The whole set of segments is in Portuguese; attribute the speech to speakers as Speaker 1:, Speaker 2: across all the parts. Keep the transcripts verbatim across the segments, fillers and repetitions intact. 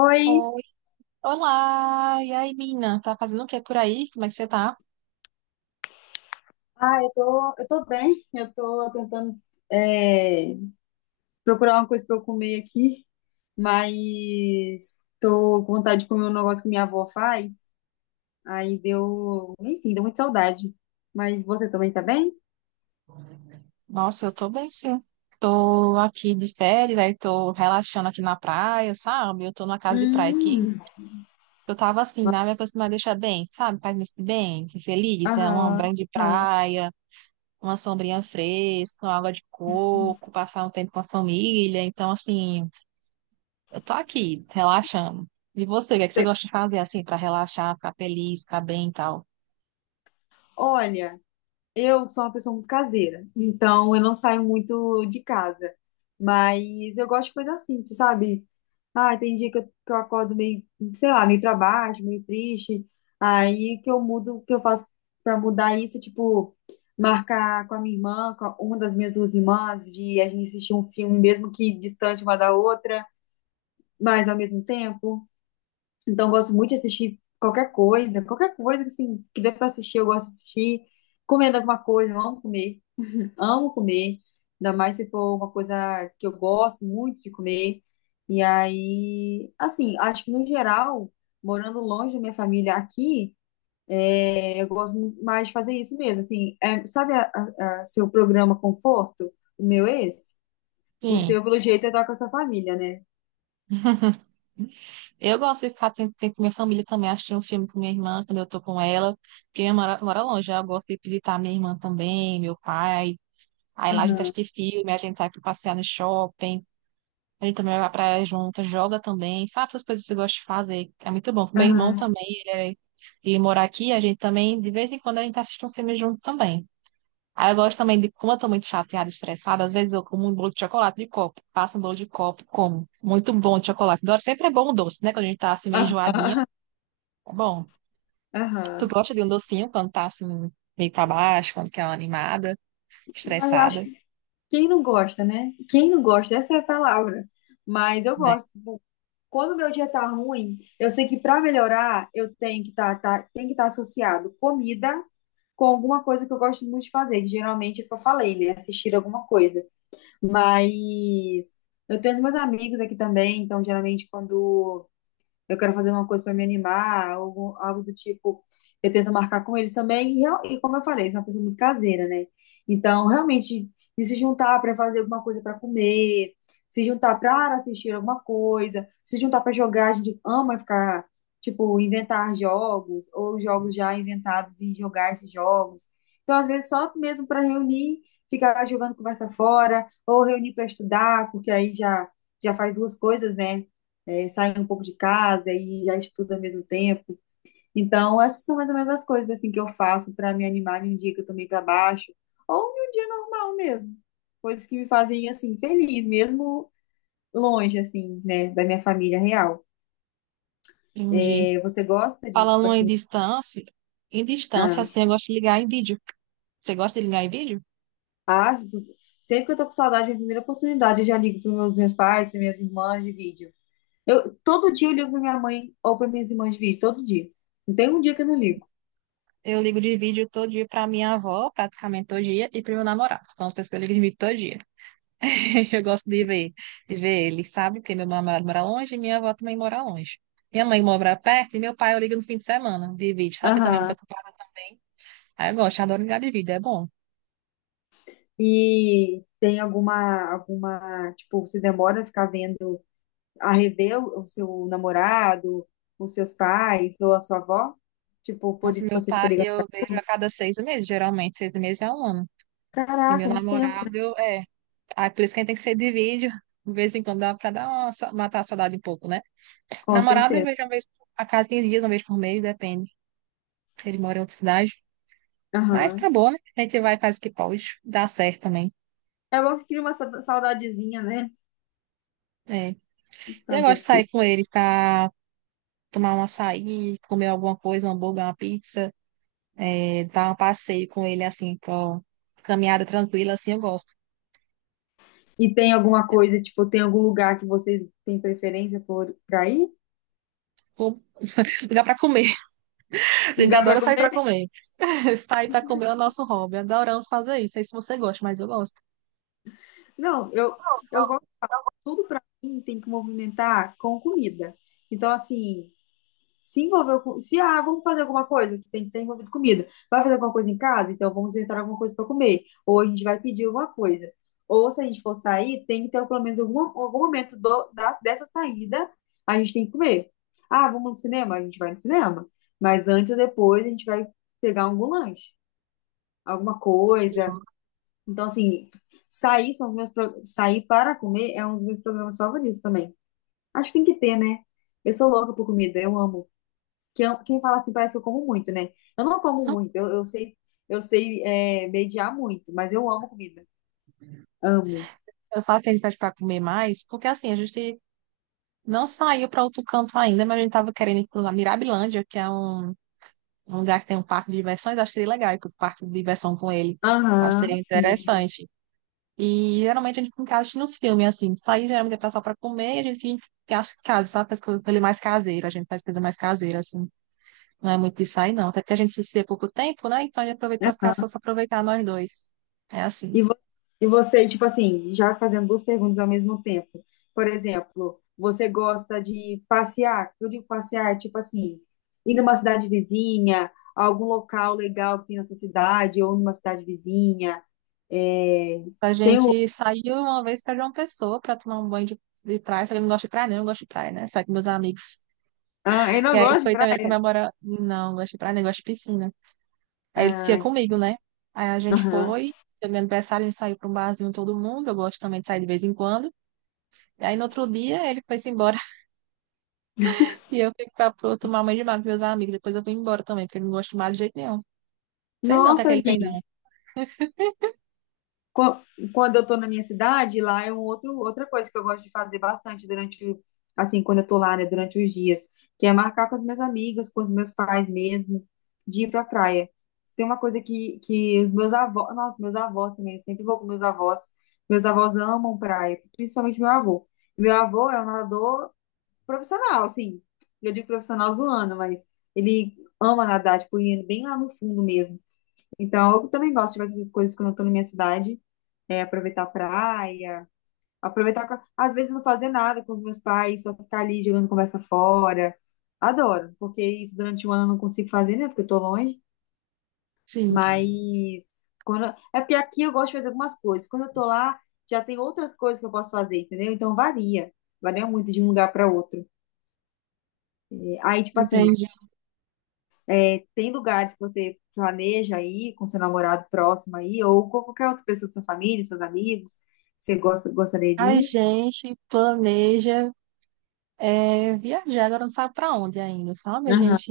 Speaker 1: Oi,
Speaker 2: Oi, olá! E aí, Mina? Tá fazendo o que por aí? Como é que você tá?
Speaker 1: ah, eu tô, eu tô bem, eu tô tentando é, procurar uma coisa pra eu comer aqui, mas tô com vontade de comer um negócio que minha avó faz, aí deu, enfim, deu muita saudade. Mas você também tá bem?
Speaker 2: Nossa, eu tô bem, sim. Tô aqui de férias, aí tô relaxando aqui na praia, sabe? Eu tô numa casa de praia aqui.
Speaker 1: Hum.
Speaker 2: Eu tava assim, né? Minha coisa me deixa bem, sabe? Faz-me sentir bem, que feliz. É uma
Speaker 1: Aham,
Speaker 2: grande
Speaker 1: aham.
Speaker 2: praia, uma sombrinha fresca, uma água de coco, passar um tempo com a família. Então, assim, eu tô aqui, relaxando. E você, o que é que você gosta de fazer, assim, pra relaxar, ficar feliz, ficar bem e tal?
Speaker 1: Olha, eu sou uma pessoa muito caseira, então eu não saio muito de casa. Mas eu gosto de coisa simples, sabe? Ah, tem dia que eu, que eu acordo meio, sei lá, meio pra baixo, meio triste. Aí que eu mudo, o que eu faço pra mudar isso, é, tipo, marcar com a minha irmã, com a- uma das minhas duas irmãs, de a gente assistir um filme, mesmo que distante uma da outra, mas ao mesmo tempo. Então eu gosto muito de assistir qualquer coisa, qualquer coisa assim, que dê pra assistir, eu gosto de assistir. Comendo alguma coisa, eu amo comer. Amo comer, ainda mais se for uma coisa que eu gosto muito de comer. E aí, assim, acho que no geral, morando longe da minha família aqui, é, eu gosto muito mais de fazer isso mesmo. Assim, é, sabe a, a- a seu programa Conforto? O meu é esse? O
Speaker 2: Sim.
Speaker 1: seu, pelo jeito, é estar com a sua família, né?
Speaker 2: Eu gosto de ficar tempo, tempo com minha família também, assistir um filme com minha irmã quando eu tô com ela, porque minha irmã mora, mora longe, aí eu gosto de visitar minha irmã também, meu pai. Aí lá a gente
Speaker 1: Aham,
Speaker 2: assiste filme, a gente sai pra passear no shopping, a gente também vai pra praia junto, joga também, sabe essas coisas que eu gosto de fazer? É muito bom. Meu irmão
Speaker 1: aham,
Speaker 2: também, ele, é- ele mora aqui, a gente também, de vez em quando a gente assiste um filme junto também. Aí eu gosto também de, como eu tô muito chateada, estressada, às vezes eu como um bolo de chocolate de copo, passo um bolo de copo, como. Muito bom de chocolate. Adoro, sempre é bom o doce, né? Quando a gente tá assim meio enjoadinha.
Speaker 1: aham,
Speaker 2: Bom, tu
Speaker 1: aham.
Speaker 2: gosta de um docinho quando tá assim, meio pra baixo, quando quer uma animada,
Speaker 1: Mas eu acho
Speaker 2: estressada,
Speaker 1: que quem não gosta, né? Quem não gosta, essa é a palavra. Mas eu
Speaker 2: né?
Speaker 1: gosto. Quando o meu dia tá ruim, eu sei que para melhorar, eu tenho que tá, tá, tem que estar associado comida com alguma coisa que eu gosto muito de fazer, que geralmente é o que eu falei, né? Assistir alguma coisa. Mas eu tenho os meus amigos aqui também, então geralmente quando eu quero fazer uma coisa para me animar, algo, algo do tipo, eu tento marcar com eles também, e, real- e como eu falei, sou uma pessoa muito caseira, né? Então, realmente, de se juntar para fazer alguma coisa para comer, se juntar para assistir alguma coisa, se juntar para jogar, a gente ama ficar, tipo, inventar jogos, ou jogos já inventados e jogar esses jogos. Então, às vezes, só mesmo para reunir, ficar jogando conversa fora, ou reunir para estudar, porque aí já, já faz duas coisas, né? É, sai um pouco de casa e já estuda ao mesmo tempo. Então, essas são mais ou menos as coisas assim que eu faço para me animar num dia que eu tô meio para baixo, ou num dia normal mesmo. Coisas que me fazem assim feliz, mesmo longe assim, né, da minha família real.
Speaker 2: Entendi.
Speaker 1: É, você gosta de tipo
Speaker 2: Falando em
Speaker 1: assim,
Speaker 2: distância, em distância,
Speaker 1: ah,
Speaker 2: assim, eu gosto de ligar em vídeo. Você gosta de ligar em vídeo?
Speaker 1: ah, tipo, sempre que eu tô com saudade, a primeira oportunidade eu já ligo para meus meus pais, para minhas irmãs de vídeo. Eu todo dia eu ligo para minha mãe ou para minhas irmãs de vídeo, todo dia. Não tem um dia que eu não ligo.
Speaker 2: Eu ligo de vídeo todo dia pra minha avó, praticamente todo dia, e pro meu namorado. São as pessoas que eu ligo de vídeo todo dia. Eu gosto de ver, de ver ele, sabe? Porque meu namorado mora longe e minha avó também mora longe. Minha mãe mora perto e meu pai eu ligo no fim de semana de vídeo, sabe? Eu também muito
Speaker 1: Aham.
Speaker 2: ocupada também. Aí eu gosto, eu adoro ligar de vídeo, é bom.
Speaker 1: E tem alguma, alguma, tipo, você demora a ficar vendo, a rever o o seu namorado, os seus pais ou a sua avó? Tipo, por
Speaker 2: Nossa,
Speaker 1: isso que
Speaker 2: meu
Speaker 1: você fica
Speaker 2: pai
Speaker 1: ligando.
Speaker 2: eu vejo a cada seis meses, geralmente, seis meses é um ano. E
Speaker 1: Caraca,
Speaker 2: meu
Speaker 1: muito tempo, né?
Speaker 2: namorado, eu- é. Ah, por isso que a gente tem que ser de vídeo, de vez em quando dá pra dar uma sa- matar a saudade um pouco, né?
Speaker 1: Com
Speaker 2: Namorado eu
Speaker 1: certeza.
Speaker 2: vejo uma vez a cada quinze dias, uma vez por mês, depende. Se ele mora em outra cidade. Mas
Speaker 1: Aham.
Speaker 2: tá bom, né? A gente vai e faz o que pode. Dá certo também.
Speaker 1: É bom que cria uma sa- saudadezinha, né?
Speaker 2: É. Eu
Speaker 1: Fazer
Speaker 2: gosto
Speaker 1: o
Speaker 2: de sair
Speaker 1: quê?
Speaker 2: com ele pra tomar um açaí, comer alguma coisa, um hambúrguer, uma pizza, é, dar um passeio com ele, assim, pra uma caminhada tranquila, assim, eu gosto.
Speaker 1: E tem alguma coisa, tipo, tem algum lugar que vocês têm preferência por, pra ir?
Speaker 2: Com- Lugar pra comer. A
Speaker 1: Um
Speaker 2: gente
Speaker 1: lugar pra
Speaker 2: adora sair
Speaker 1: comer?
Speaker 2: pra comer. Sair pra comer é o nosso hobby. Adoramos fazer isso. Não sei se você gosta, mas eu gosto.
Speaker 1: Não, eu, eu gosto de tudo pra mim, tem que movimentar com comida. Então, assim, se envolveu com. Se, ah, vamos fazer alguma coisa, que tem que ter envolvido comida. Vai fazer alguma coisa em casa? Então vamos inventar alguma coisa para comer. Ou a gente vai pedir alguma coisa. Ou se a gente for sair, tem que ter pelo menos algum, algum momento do, da, dessa saída, a gente tem que comer. Ah, vamos no cinema? A gente vai no cinema. Mas antes ou depois a gente vai pegar algum lanche, alguma coisa. Então, assim, sair, são os meus, pro- sair para comer é um dos meus programas favoritos também. Acho que tem que ter, né? Eu sou louca por comida, eu amo que eu- quem fala assim parece que eu como muito, né? Eu não como muito, eu, eu sei, eu sei é, mediar muito, mas eu amo comida. Amo.
Speaker 2: Eu falo que a gente pede pra comer mais, porque assim, a gente não saiu pra outro canto ainda, mas a gente tava querendo ir pra Mirabilândia, que é um, um lugar que tem um parque de diversões. Acho que seria legal ir pro parque de diversão com ele. Acho que seria
Speaker 1: Aham, sim.
Speaker 2: interessante. E geralmente a gente fica em casa no filme, assim. Sair geralmente é pra só pra comer, e a gente fica em casa, sabe? Faz coisa coisa mais caseira. A gente faz coisa mais caseira, assim. Não é muito de sair, não. Até porque a gente se vê pouco tempo, né? Então a gente aproveita pra ficar só se aproveitar nós dois. É assim.
Speaker 1: E, vo- e você, tipo assim, já fazendo duas perguntas ao mesmo tempo. Por exemplo, você gosta de passear? Eu digo passear, tipo assim, ir numa cidade vizinha, algum local legal que tem na sua cidade, ou numa cidade vizinha. É,
Speaker 2: A
Speaker 1: tem o...
Speaker 2: gente saiu uma vez pra João Pessoa pra tomar um banho de, de praia. Só que eu não gosto de praia, não. Eu gosto de praia, né? Sai com meus amigos.
Speaker 1: Ah, eu
Speaker 2: E
Speaker 1: não
Speaker 2: aí
Speaker 1: gosto de
Speaker 2: foi também
Speaker 1: praia.
Speaker 2: comemorar. Não, não gosto de praia, nem gosto de piscina. Aí eles que ia
Speaker 1: Ah,
Speaker 2: comigo, né? Aí a gente
Speaker 1: aham.
Speaker 2: foi. Foi meu aniversário, a gente saiu pra um barzinho todo mundo. Eu gosto também de sair de vez em quando. E aí no outro dia ele foi-se embora. E eu fui pra, pra tomar banho de mar com meus amigos. Depois eu fui embora também, porque eu não gosto de mar de jeito nenhum. Sei não o que é
Speaker 1: Nossa,
Speaker 2: que ele tem, não.
Speaker 1: Qu- quando eu estou na minha cidade, lá é um outro, outra coisa que eu gosto de fazer bastante durante, o- assim, quando eu estou lá, né, durante os dias, que é marcar com as minhas amigas, com os meus pais mesmo, de ir para a praia. Se tem uma coisa que, que os meus avós, nossa, meus avós também, eu sempre vou com meus avós. Meus avós amam praia, principalmente meu avô. Meu avô é um nadador profissional, assim, eu digo profissional zoando, mas ele ama nadar, tipo, ir bem lá no fundo mesmo. Então, eu também gosto de fazer essas coisas quando eu tô na minha cidade é, aproveitar a praia, aproveitar, com- às vezes não fazer nada com os meus pais, só ficar ali jogando conversa fora. Adoro, porque isso durante o ano eu não consigo fazer, né? Porque eu tô longe.
Speaker 2: Sim,
Speaker 1: Mas quando é porque aqui eu gosto de fazer algumas coisas. Quando eu tô lá, já tem outras coisas que eu posso fazer, entendeu? Então varia, varia muito de um lugar para outro. É, aí, tipo assim,
Speaker 2: entendi.
Speaker 1: tem lugares que você planeja aí com seu namorado próximo aí, ou com qualquer outra pessoa da sua família, seus amigos, que você gosta, gostaria de
Speaker 2: A
Speaker 1: ir?
Speaker 2: gente planeja é, viajar, agora não sabe para onde ainda, sabe? A
Speaker 1: Aham,
Speaker 2: gente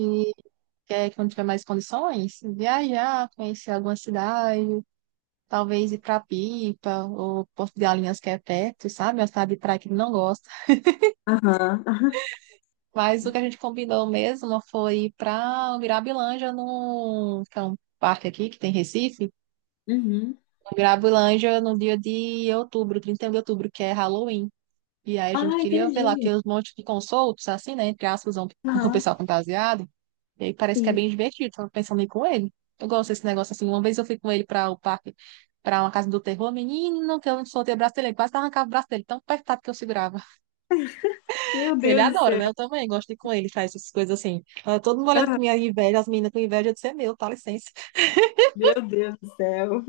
Speaker 2: quer, quando tiver mais condições, viajar, conhecer alguma cidade, talvez ir para Pipa ou Porto de Galinhas, que é perto, sabe? É uma cidade de praia que ele não gosta.
Speaker 1: aham,
Speaker 2: Mas o que a gente combinou mesmo foi ir para Mirabilândia, no que é um parque aqui que tem em Recife.
Speaker 1: uhum.
Speaker 2: Mirabilândia no dia de outubro, trinta e um de outubro, que é Halloween. E aí a gente
Speaker 1: Ah,
Speaker 2: queria ver lá,
Speaker 1: entendi.
Speaker 2: tem uns montes que ficam soltos, assim, né? Entre aspas, um, o
Speaker 1: Aham,
Speaker 2: pessoal fantasiado. E aí parece que é
Speaker 1: sim.
Speaker 2: bem divertido, tava pensando em ir com ele. Eu gosto desse negócio assim. Uma vez eu fui com ele para o parque, para uma casa do terror, menino, que eu soltei o braço dele, ele quase arrancava o braço dele, tão apertado que eu segurava.
Speaker 1: Meu
Speaker 2: Ele
Speaker 1: Deus do
Speaker 2: adora, né? Eu também gosto de ir com ele, faz essas coisas assim. Tava todo mundo olhando
Speaker 1: céu.
Speaker 2: com minha inveja, as meninas com inveja, eu disse, é meu, tá licença.
Speaker 1: Meu Deus do céu.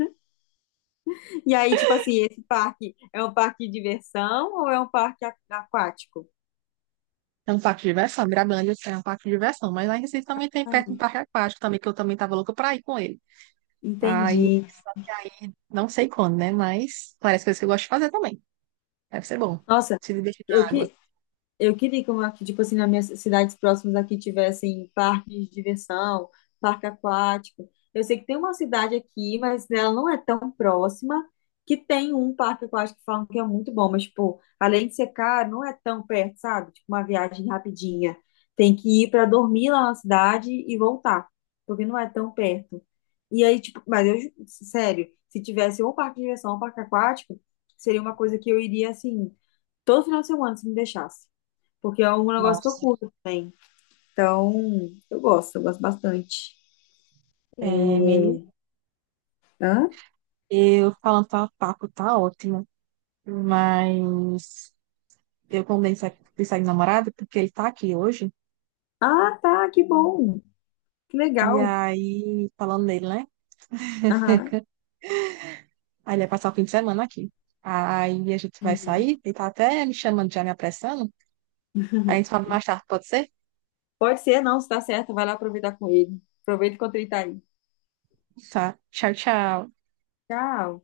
Speaker 1: E aí, tipo assim, esse parque é um parque de diversão ou é um parque a- aquático?
Speaker 2: É um parque de diversão, Mirabilândia é um parque de diversão. Mas lá em Recife também tem
Speaker 1: Ah,
Speaker 2: perto um parque aquático também, que eu também tava louca pra ir com ele. Aí
Speaker 1: entendi.
Speaker 2: não sei quando, né? Mas parece coisas que eu gosto de fazer também. Deve ser bom.
Speaker 1: Nossa,
Speaker 2: Se divertir na
Speaker 1: eu
Speaker 2: água.
Speaker 1: que eu queria que, uma- que, tipo assim, nas minhas cidades próximas aqui tivessem parques de diversão, parque aquático. Eu sei que tem uma cidade aqui, mas ela não é tão próxima, que tem um parque aquático que falam que é muito bom, mas, tipo, além de ser caro, não é tão perto, sabe? Tipo, uma viagem rapidinha. Tem que ir para dormir lá na cidade e voltar, porque não é tão perto. E aí, tipo, mas eu, ju- sério, se tivesse ou um parque de diversão ou um parque aquático, seria uma coisa que eu iria, assim, todo final de semana, se me deixasse porque é um negócio que eu
Speaker 2: Nossa.
Speaker 1: curto também. Então, eu gosto, eu gosto bastante.
Speaker 2: É,
Speaker 1: É,
Speaker 2: menino,
Speaker 1: hã?
Speaker 2: eu falando tá, papo tá ótimo, mas eu combinei de sair de sair com o namorado porque ele tá aqui hoje.
Speaker 1: Ah, tá, que bom. Que
Speaker 2: E
Speaker 1: legal.
Speaker 2: aí, falando dele, né?
Speaker 1: Aham,
Speaker 2: Aí ele vai passar o fim de semana aqui. Aí a gente vai
Speaker 1: entendi.
Speaker 2: sair, ele tá até me chamando, já me apressando. Aí a gente fala mais tarde, pode ser?
Speaker 1: Pode ser, não, se tá certo, vai lá aproveitar com ele. Aproveita enquanto ele tá aí.
Speaker 2: Tá. Tchau, tchau.
Speaker 1: Tchau.